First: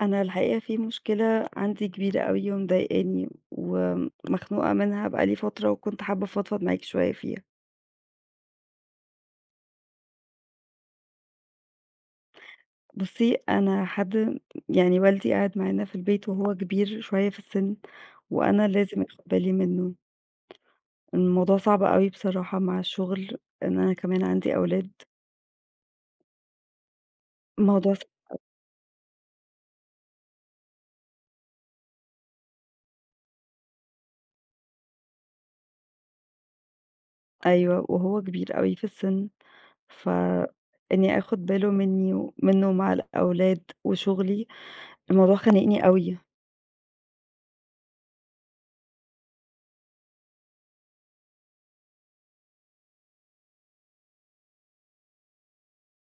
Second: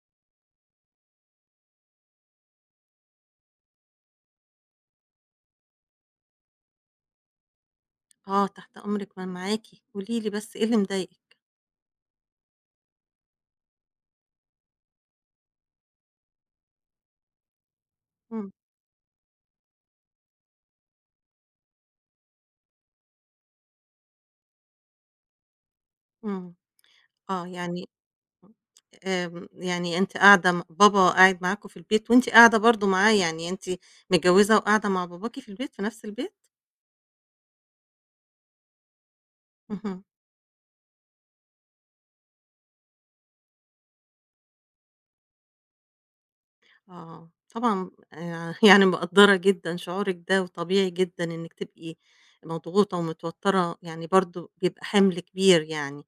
أنا الحقيقة في مشكلة عندي كبيرة أوي ومضايقاني ومخنوقة منها بقى لي فترة وكنت حابّة أفضفض معاكِ شوية فيها. آه تحت أمرِك، ما أنا معاكِ، قولي لي بس إيه اللي مضايقِك؟ بُصّي، أنا حد يعني والدي قاعد معانا في البيت وهو كبير شوية في السِن إمم. وأنا لازم آخُد بالي منّه. الموضوع صعب أوي بصراحة مع الشُغل إن أنا كمان عندي أولاد. إمم. آه، يعني الموضوع ص [unintelligible] آمم، يعني أنتِ قاعدة م بابا قاعد معاكم في البيت وأنتِ قاعدة برضه معاه، يعني أنتِ متجوِّزة وقاعدة مع باباكِ في البيت، في نَفْس البيت؟ أيوه، وهو كبير أوي في السِن، اهم. فإنّي آخُد باله منّي منّه ومع الأولاد وشُغلي، الموضوع خانقني أوي. آه، طبعًا آآ يعني مقدّرة جدًا شعورِك ده وطبيعي جدًا إنِّك تبقي مضغوطة ومتوتَّرة، يعني برضه بيبقى حِمْل كبير يعني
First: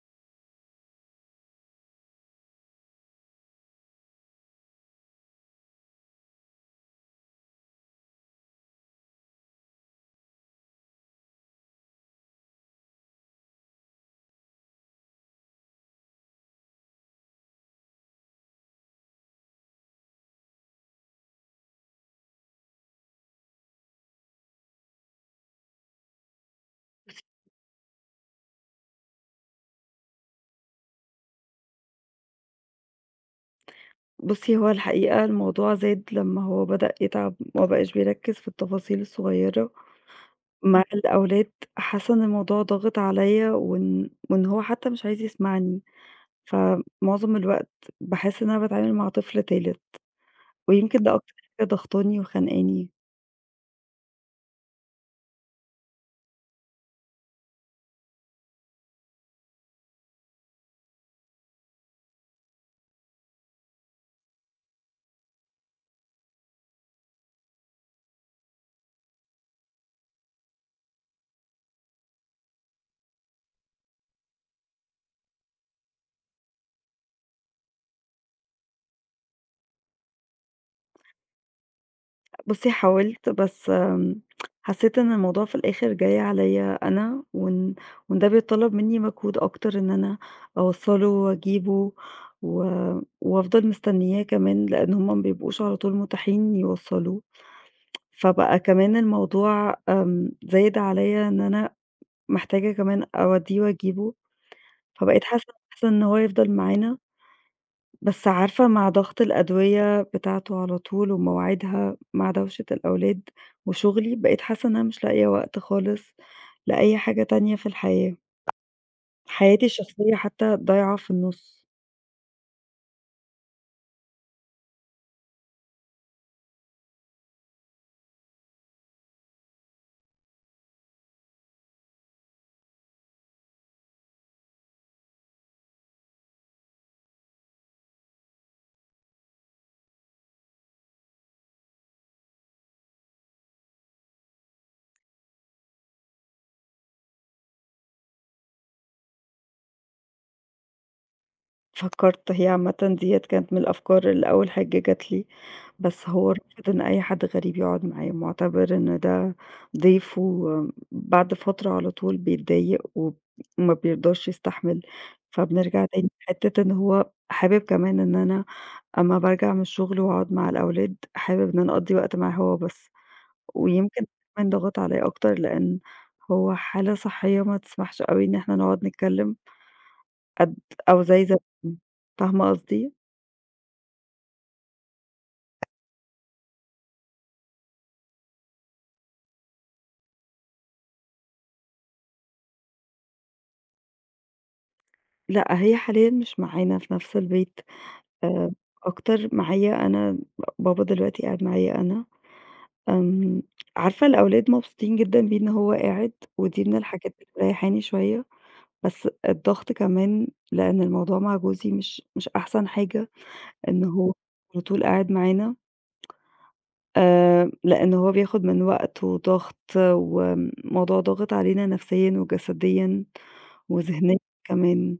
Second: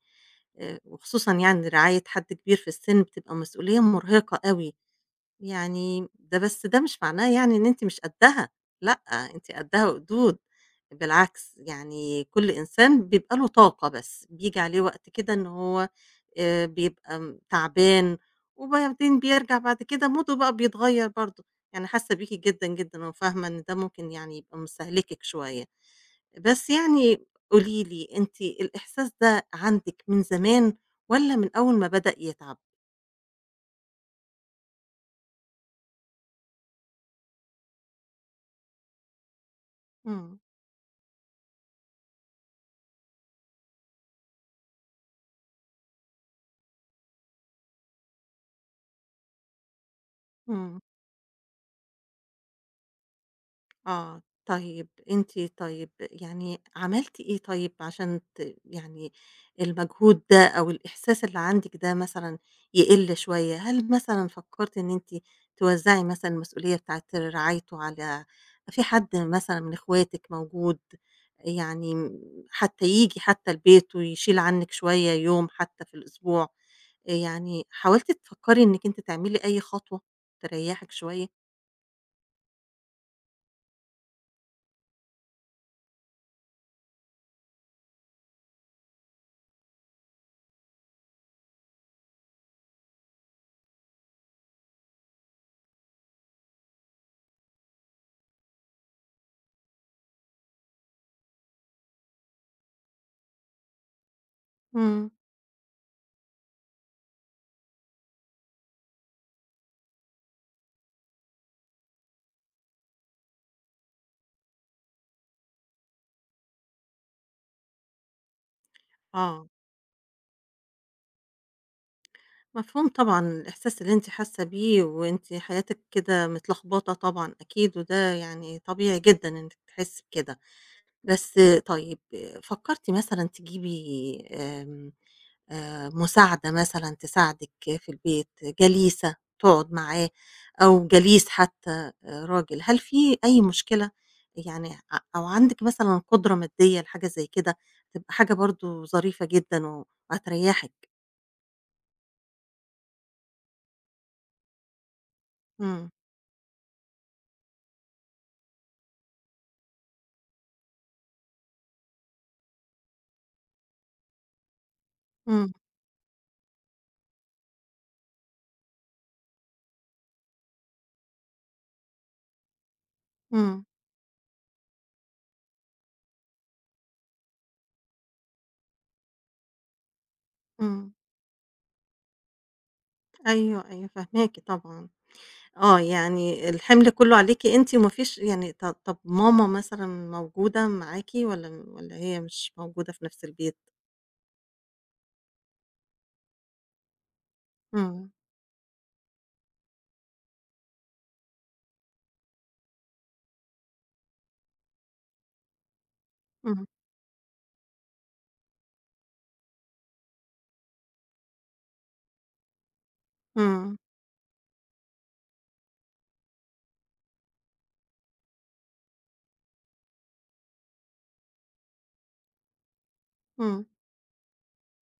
آآ وخصوصًا يعني رعاية حد كبير في السِن بتبقى مسؤوليّة مُرهقة أوي. يعني ده بس ده مش معناه يعني إن أنتِ مش قدَّها لأ، أنتِ قدَّها وقدود بالعكس، يعني كل إنسان بيبقى له طاقة بس بييجي عليه وقت كده إن هو آآ بيبقى تعبان وبعدين بيرجع بعد كده موده بقى بيتغيّر برضه. أنا حاسّة بيكِ جدًا، جدًا وفاهمة إن ده ممكن يعني يبقى مستهلكِك شوية. بس يعني قولي لي أنتِ الإحساس ده عندِك من زمان والّا من أول ما بدأ يتعَب؟ بُصّي، هو الحقيقة الموضوع زاد لمّا هو بدأ يتعَب وما بقاش بيركِّز في التفاصيل الصغيّرة إمم. مع الأولاد حاسّة إن الموضوع ضاغِط عليّا وإن وإن هو حتّى مش عايز يسمعني. فمعظم الوقت باحس إن أنا باتعامل مع طفل تالت إمم. ويمكن ده أكتر حاجة ضغطاني وخنقاني. آه، طيب أنتِ طيب يعني عملتِ إيه طيب عشان ت يعني المجهود ده أو الإحساس اللي عندِك ده مثلًا يقِل شوية، هل مثلًا فكَّرتِ إن أنتِ توزَّعي مثلًا المسئولية بتاعة رعايته على في حد مثلًا من إخواتِك موجود؟ آآ يعني م حتّى ييجي حتّى البيت ويشيل عنِّك شوية يوم حتّى في الأسبوع، آآ يعني حاولتِ تفكَّري إنِّك أنتِ تعملي أي خطوة تريَّحِك شوية؟ بُصّي حاولت، بس م حسّيت إن الموضوع في الآخِر جاي عليّا أنا وإن وإن ده بيتطلَّب منّي مجهود أكتر إن أنا أوصَّله وأجيبه و وأفضل مستنّياه كمان لإن هم ما بيبقوش على طول مُتاحين يوصّلوه، فبقى كمان الموضوع آمم زايد عليّا إن أنا محتاجة كمان أودّيه وأجيبه، إمم. فبقيت حاسّة أحسن إن هو يفضل معانا. بس عارفة مع ضغط الأدوية بتاعته على طول ومواعيدها مع دَوشة الأولاد وشُغلي، بقيت حاسّة إن أنا مش لاقية وقت خالص لأي حاجة تانية في الحياة، آه. حياتي الشخصيّة حتّى ضايعة في النُص. مفهوم طبعًا، الإحساس اللي أنتِ حاسّة بيه وأنتِ حياتِك كده متلخبطة طبعًا أكيد، وده يعني طبيعي جدًا إنِّك تحسّي بكده، بس طيب فكّرتِ مثلًا تجيبي آمم آآ مساعدة مثلًا تساعدِك في البيت، جليسة تقعُد معاه أو جليس حتّى آآ راجل؟ هل في أي مشكلة؟ يعني ع أو عندِك مثلًا قُدرة مادّية لحاجة زي كده، تبقى حاجة برضه ظريفة جدًا وهتريّحِك؟ فكّرت، هي عامةً ديّة كانت من الأفكار اللي أول حاجة جات لي، إمم. بس هو رافض إن أي حد غريب يقعُد معاه، مُعتبِر إن ده ضيف، وم بعد فترة على طول بيتضايق وب وما بيرضاش يستحمل، إمم. فبنرجع تاني لحتّة إن هو حابب كمان إن أنا أمّا بارجع من الشُغل وأقعُد مع الأولاد، حابب إن أنا أقضّي وقت معاه هو بس، إمم. ويمكن كمان ضَغَط عليّا أكتر لإن هو حالة صحيّة ما تسمحش أوي إن إحنا نقعُد نتكلِّم. قد إمم. أو زي زمان، فاهمة قصدي؟ أيوه، أيوه فاهماكِ طبعًا. آه، يعني الحِمْل كُلّه عليكِ أنتِ وما فيش يعني ط طَب ماما مثلًا موجودة معاكِ والّا م والّا هي مش موجودة في نَفْس البيت؟ لأ، هي حاليًا مش معانا في نَفْس البيت، إمم. آآ أكتر معايا أنا، بابا دلوقتي قاعد معايا أنا. آمم عارفة الأولاد مبسوطين جدًا بيه إن هو قاعد ودي إمم. من الحاجات اللي مريَّحاني شوية، بس الضغط كمان لإن الموضوع مع جوزي مش مش أحسن حاجة إمم. إن هو على طول قاعد معانا. آآ لإن هو بياخُد من وقت وضَغْط وم الموضوع ضاغط علينا نَفْسيًا وجسديًا إمم. وذِهنيًا كمان،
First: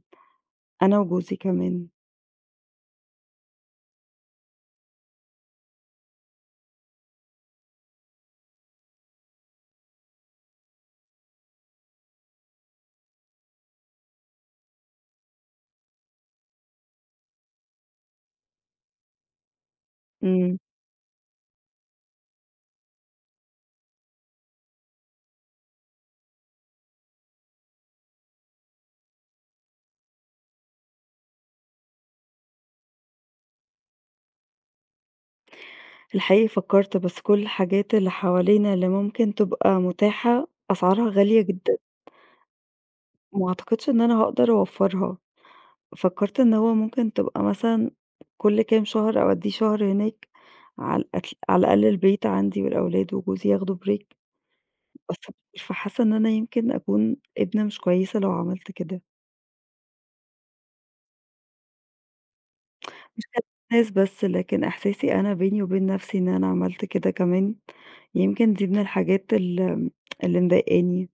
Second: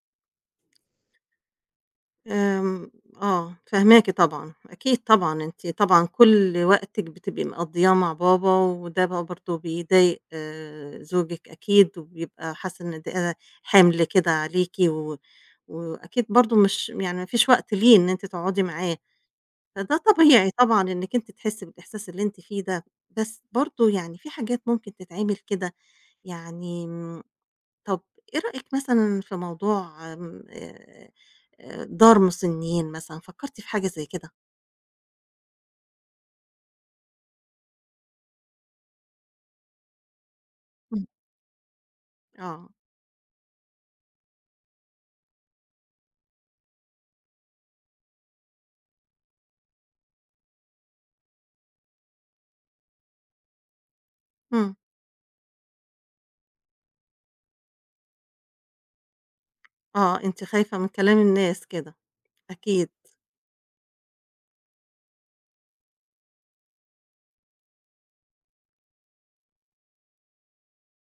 أنا وجوزي كمان. آمم آه، فاهماكِ طبعًا، أكيد طبعًا، أنتِ طبعًا كُل وقتِك بتبقي مقضّياه مع بابا وده بقى برضه بيضايق زوجِك أكيد وبيبقى حاسس إن ده حِمْل كده عليكِ و وأكيد برضه مش يعني ما فيش وقت ليه إن أنتِ تقعُدي معاه، فده طبيعي إمم. طبعًا إنِّك أنتِ تحسّي بالإحساس اللي أنتِ فيه ده. بس برضه يعني في حاجات ممكن تتعمل كده، يعني م طَب إيه رأيِك مثلًا في موضوع آآ آآ دار مُسنّين مثلًا، فكّرتِ في حاجة زي كده؟ الحقيقة فكَّرت، بس كل الحاجات اللي حوالينا اللي ممكن تبقى مُتاحة، إمم. أسعارها غالية جدًا. آه. وما أعتقدش إن أنا هاقدر أوفَّرها. فكَّرت إن هو ممكن تبقى مثلًا كل كام شهر أودّيه شهر هناك، على أك على الأقل البيت عندي والأولاد وجوزي ياخدوا break إمم. [unintelligible] فحاسّة إن أنا يمكن أكون ابنة مش كويسة لو عملت كده. آه، أنتِ خايفة من كلام الناس كده، أكيد. مش من الناس بس، لكن إحساسي أنا بيني وبين نَفْسي إن أنا عملت كده كمان، يمكن دي من الحاجات الم اللي مضايقاني.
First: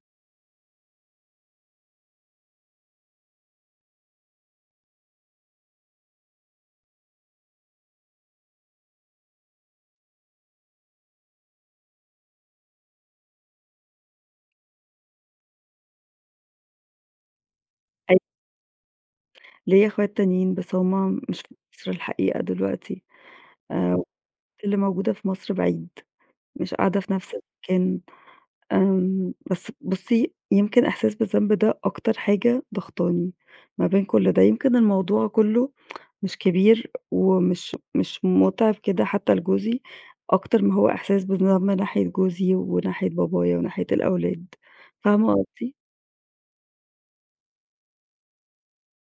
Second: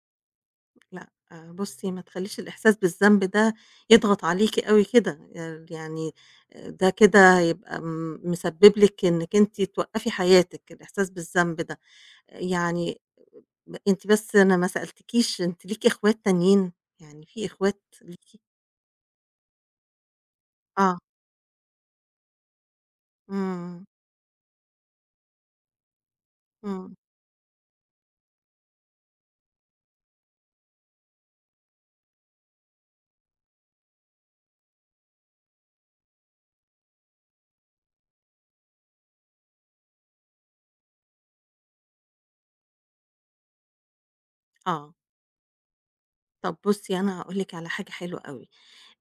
لأ، بُصّي ما تخلّيش الإحساس بالذنب ده يضغط عليكِ أوي كده، آآ يعني آآ ده كده هيبقى م مسبِّب لِك إنِّك أنتِ توقَّفي حياتِك الإحساس بالذنب ده. آآ يعني لأ، أنتِ بس أنا ما سألتكيش، أنتِ ليكِ إخوات تانيين؟ يعني في إخوات أي ليكِ؟ ليّا إخوات تانيين، بس آه. هم مش في مصر الحقيقة دلوقتي، إمم. آآ اللي موجودة في مصر بعيد، مش إمم. قاعدة في نَفْس المكان. آمم بس بُصّي، يمكن إحساس بالذنب ده أكتر حاجة ضاغطاني ما بين كل ده يمكن الموضوع كُلّه مش كبير ومش مش مُتعِب كده حتّى لجوزي، أكتر ما هو إحساس بالذنب من ناحية جوزي وناحية بابايا وناحية الأولاد، آه. فاهمة قصدي؟ طَب بُصّي، أنا هاقول لِك على حاجة حلوة أوي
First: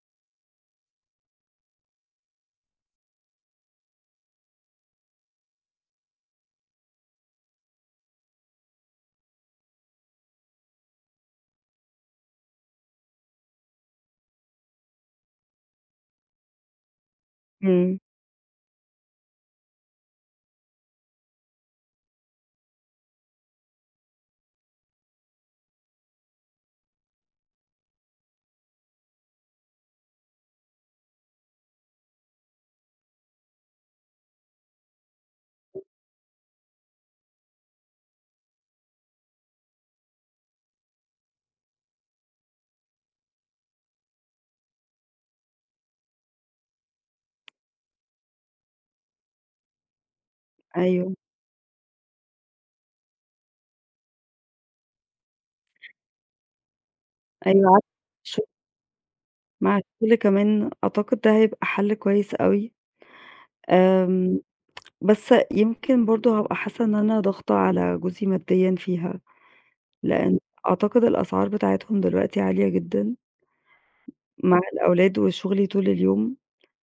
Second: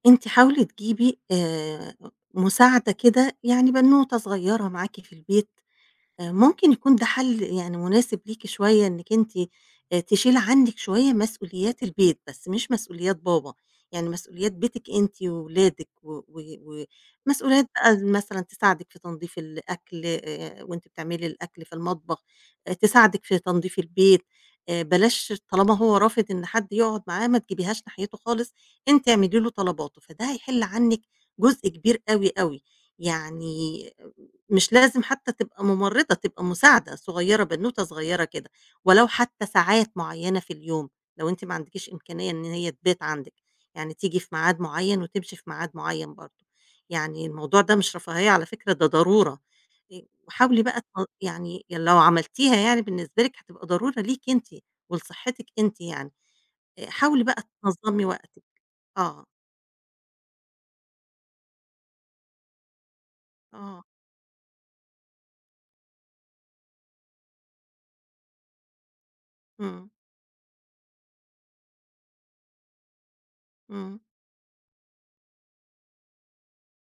أنتِ حاولي تجيبي، آآ، مساعدة كده، يعني بنوتة صغيّرة معاكِ في البيت آآ، ممكن يكون ده حَل، يعني مناسب ليكِ شوية أنِك أنتِ، آآ، تشيلي عنِك شوية مسؤوليات البيت، بس مش مسؤوليات بابا، يعني مسؤوليات بيتِك أنتِ وولادِك، و و ومسؤوليات بقى إمم. مثلًا تساعدِك في تنضيف الأكل، آآ، وأنتِ بتعملي الأكل في المطبخ، آآ، تساعدِك في تنظيف البيت. آآ، بلاش، طالما هو رافض، إن حد يقعد معاه ما تجبيهاش ناحيته خالص، أنتِ اعملي له طلباته، فده هيحل عنِك جزء كبير أوي أوي، يعني مش لازم حتى تبقى [unintelligible] مُمرضة، تبقى مساعدة صغيّرة، بنوتة صغيّرة كده، ولو حتّى ساعات معيّنة في اليوم، لو أنتِ ما عندكيش إمكانية إن هي تبات عندِك، يعني تيجي في معاد معيّن وتمشي في معاد معيّن برضه يعني الموضوع ده مش رفاهية على فكرة، ده ضرورة، آآ، وحاولي بقى تل أيوه. يعني لو عملتيها يعني بالنسبة لِك هتبقى ضرورة ليكِ أنتِ ولصحتِك أنتِ [unintelligible] يعني. آآ، حاولي بقى أيوه عارفة، تنظّمي ش وقتِك آه. مع الكل كمان أعتقد ده هيبقى حَل كويس أوي، آه. آمم بس يمكن برضه هابقى حاسّة إن أنا ضاغطة على جوزي مادّيًا فيها، إمم. لإن أعتقد الأسعار بتاعتهم دلوقتي عالية جدًا. إمم. مع الأولاد وشُغلي طول اليوم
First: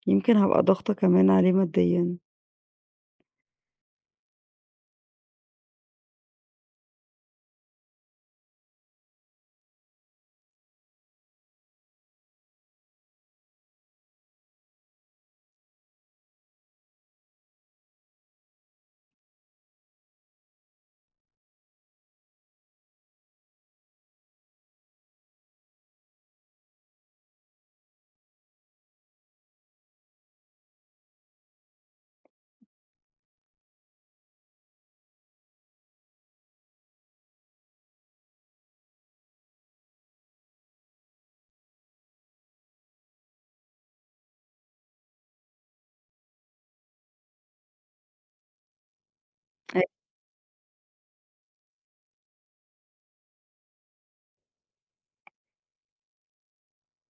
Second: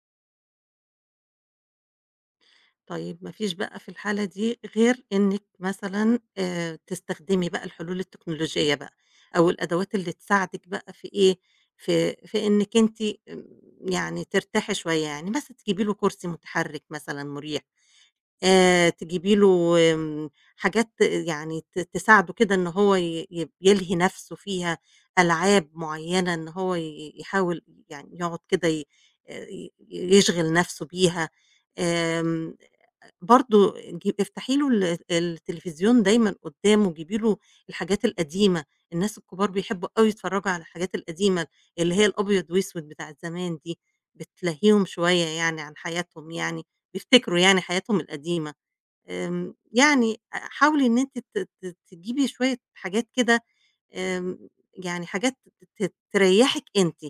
يمكن، هابقى ضاغطة كمان عليه مادّيًا. طيب ما فيش بقى في الحالة دي غير إنِّك مثلًا آآ تستخدمي بقى الحلول التكنولوجية بقى أو الأدوات اللي تساعدِك بقى في إيه، في في إنِّك أنتِ آمم يعني ترتاحي شوية. يعني مثلًا تجيبي له كُرسي مُتحرِّك مثلًا مُريح، آآ تجيبي له وم حاجات يعني ت تساعده كده إن هو ي يب يلهي نَفْسه فيها، ألعاب معيّنة إن هو ي ي يحاول يعني يقعُد كده ي آآ ي يشغِل نَفْسه بيها. آمم آآ برضه آآ جيب افتحي له ال التليفزيون دايمًا قُدّامه، جيبي له الحاجات القديمة، الناس الكُبار بيحبّوا أوي يتفرّجوا على الحاجات القديمة اللي هي الأبيض وأسود بتاعة زمان دي بتلهّيهم شوية يعني عن حياتهم يعني بيفتكروا يعني حياتهم القديمة. آمم أ يعني آآ حاولي إن أنتِ ت ت تجيبي شوية حاجات كده آمم يعني حاجات ت ت ت تريَّحك أنتِ.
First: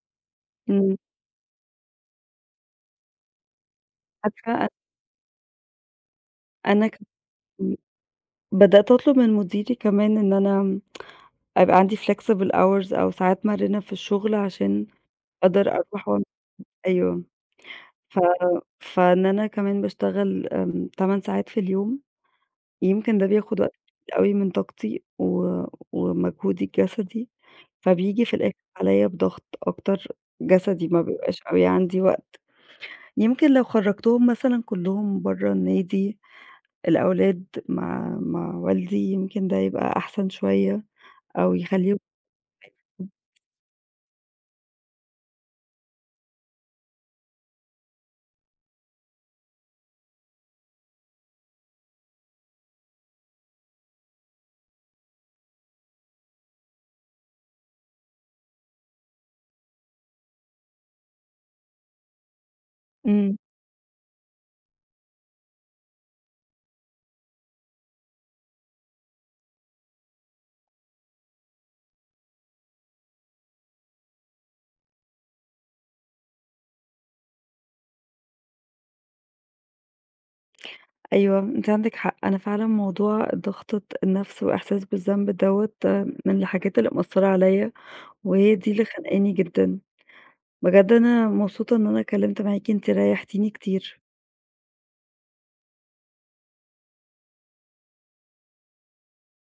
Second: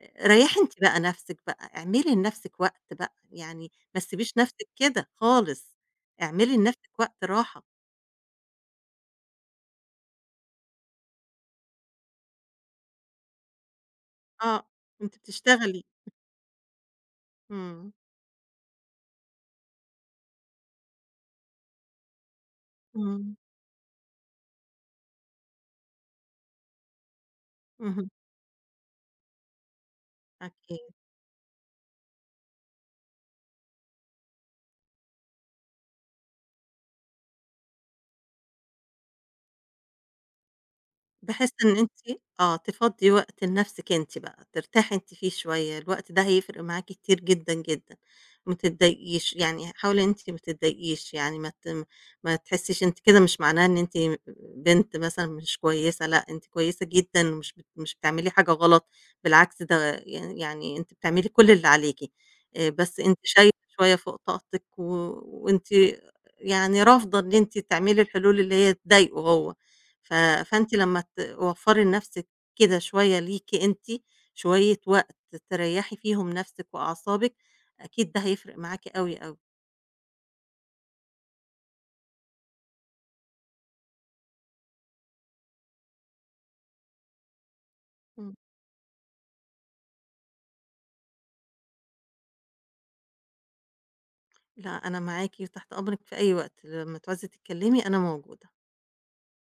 آآ ريّحي أنتِ إمم. بقى نَفْسِك بقى، اعملي لنَفْسِك وقت بقى، يعني ما تسيبيش نَفْسِك [unintelligible] كده خالص، اعملي أنا لنَفْسِك كم وقت راحة. إمم. بدأت أطلُب من مُديري كمان إن أنا أبقى عندي flexible hours أو ساعات مَرِنة في الشُغل آه، عشان وأنتِ أقدر بتشتغلي. أروح وعم أيوه. إمم. ف فإن أنا كمان باشتغل آمم 8 ساعات في اليوم، يمكن ده إمم. بياخُد وقت أوي من طاقتي و ومجهودي الجَسدي، اهم. فبييجي في الآخِر عليّا بضغط أكتر جَسدي أكيد. ما بيبقاش أوي عندي وقت. يمكن لو خرَّجتهم مثلًا كلّهم برّه النادي الأولاد مع مع والدي، يمكن ده يبقى أحسن شوية بحيث أو إن يخلّيهم أنتِ آه، تفضّي [unintelligible] وقت لنَفْسِك أنتِ بقى ترتاحي أنت فيه شوية، الوقت ده هيفرق معاكِ كتير جدًا، جدًا. ما تتضايقيش، يعني ه حاولي إن أنتِ ما تتضايقيش يعني ما تم ما تحسّيش أنتِ كده مش معناها إن أنتِ م آآ بنت مثلًا مش كويسة لأ، أنتِ كويسة جدًا مش بت مش بتعملي حاجة غلط بالعكس، ده يعني يعني أنتِ بتعملي كل اللي عليكِ. آآ بس أنتِ إمم. شايلة شوية فوق طاقتِك و وأنتِ يعني رافضة إن أنتِ تعملي الحلول اللي هي تضايقه هو ف فأنتِ لمّا توفّري لنَفْسِك كده شوية ليكِ أنتِ شوية وقت تريّحي فيهم نَفْسِك وأعصابِك، أكيد ده هيفرق معاكِ أوي، أوي. أيوه، أنتِ عندِك. حق أنا فعلًا موضوع ضغطة النَفْس وإحساس بالذنب دوّة من الحاجات اللي مأثّرة عليّا إمم. وهي دي اللي خانقاني جدًا. بجد أنا مبسوطة إن أنا اتكلِّمت معاكِ، أنتِ ريَّحتيني كتير. لأ، أنا معاكِ وتحت أمرِك في أي وقت، لمّا تعوزي تتكلِّمي أنا موجودة.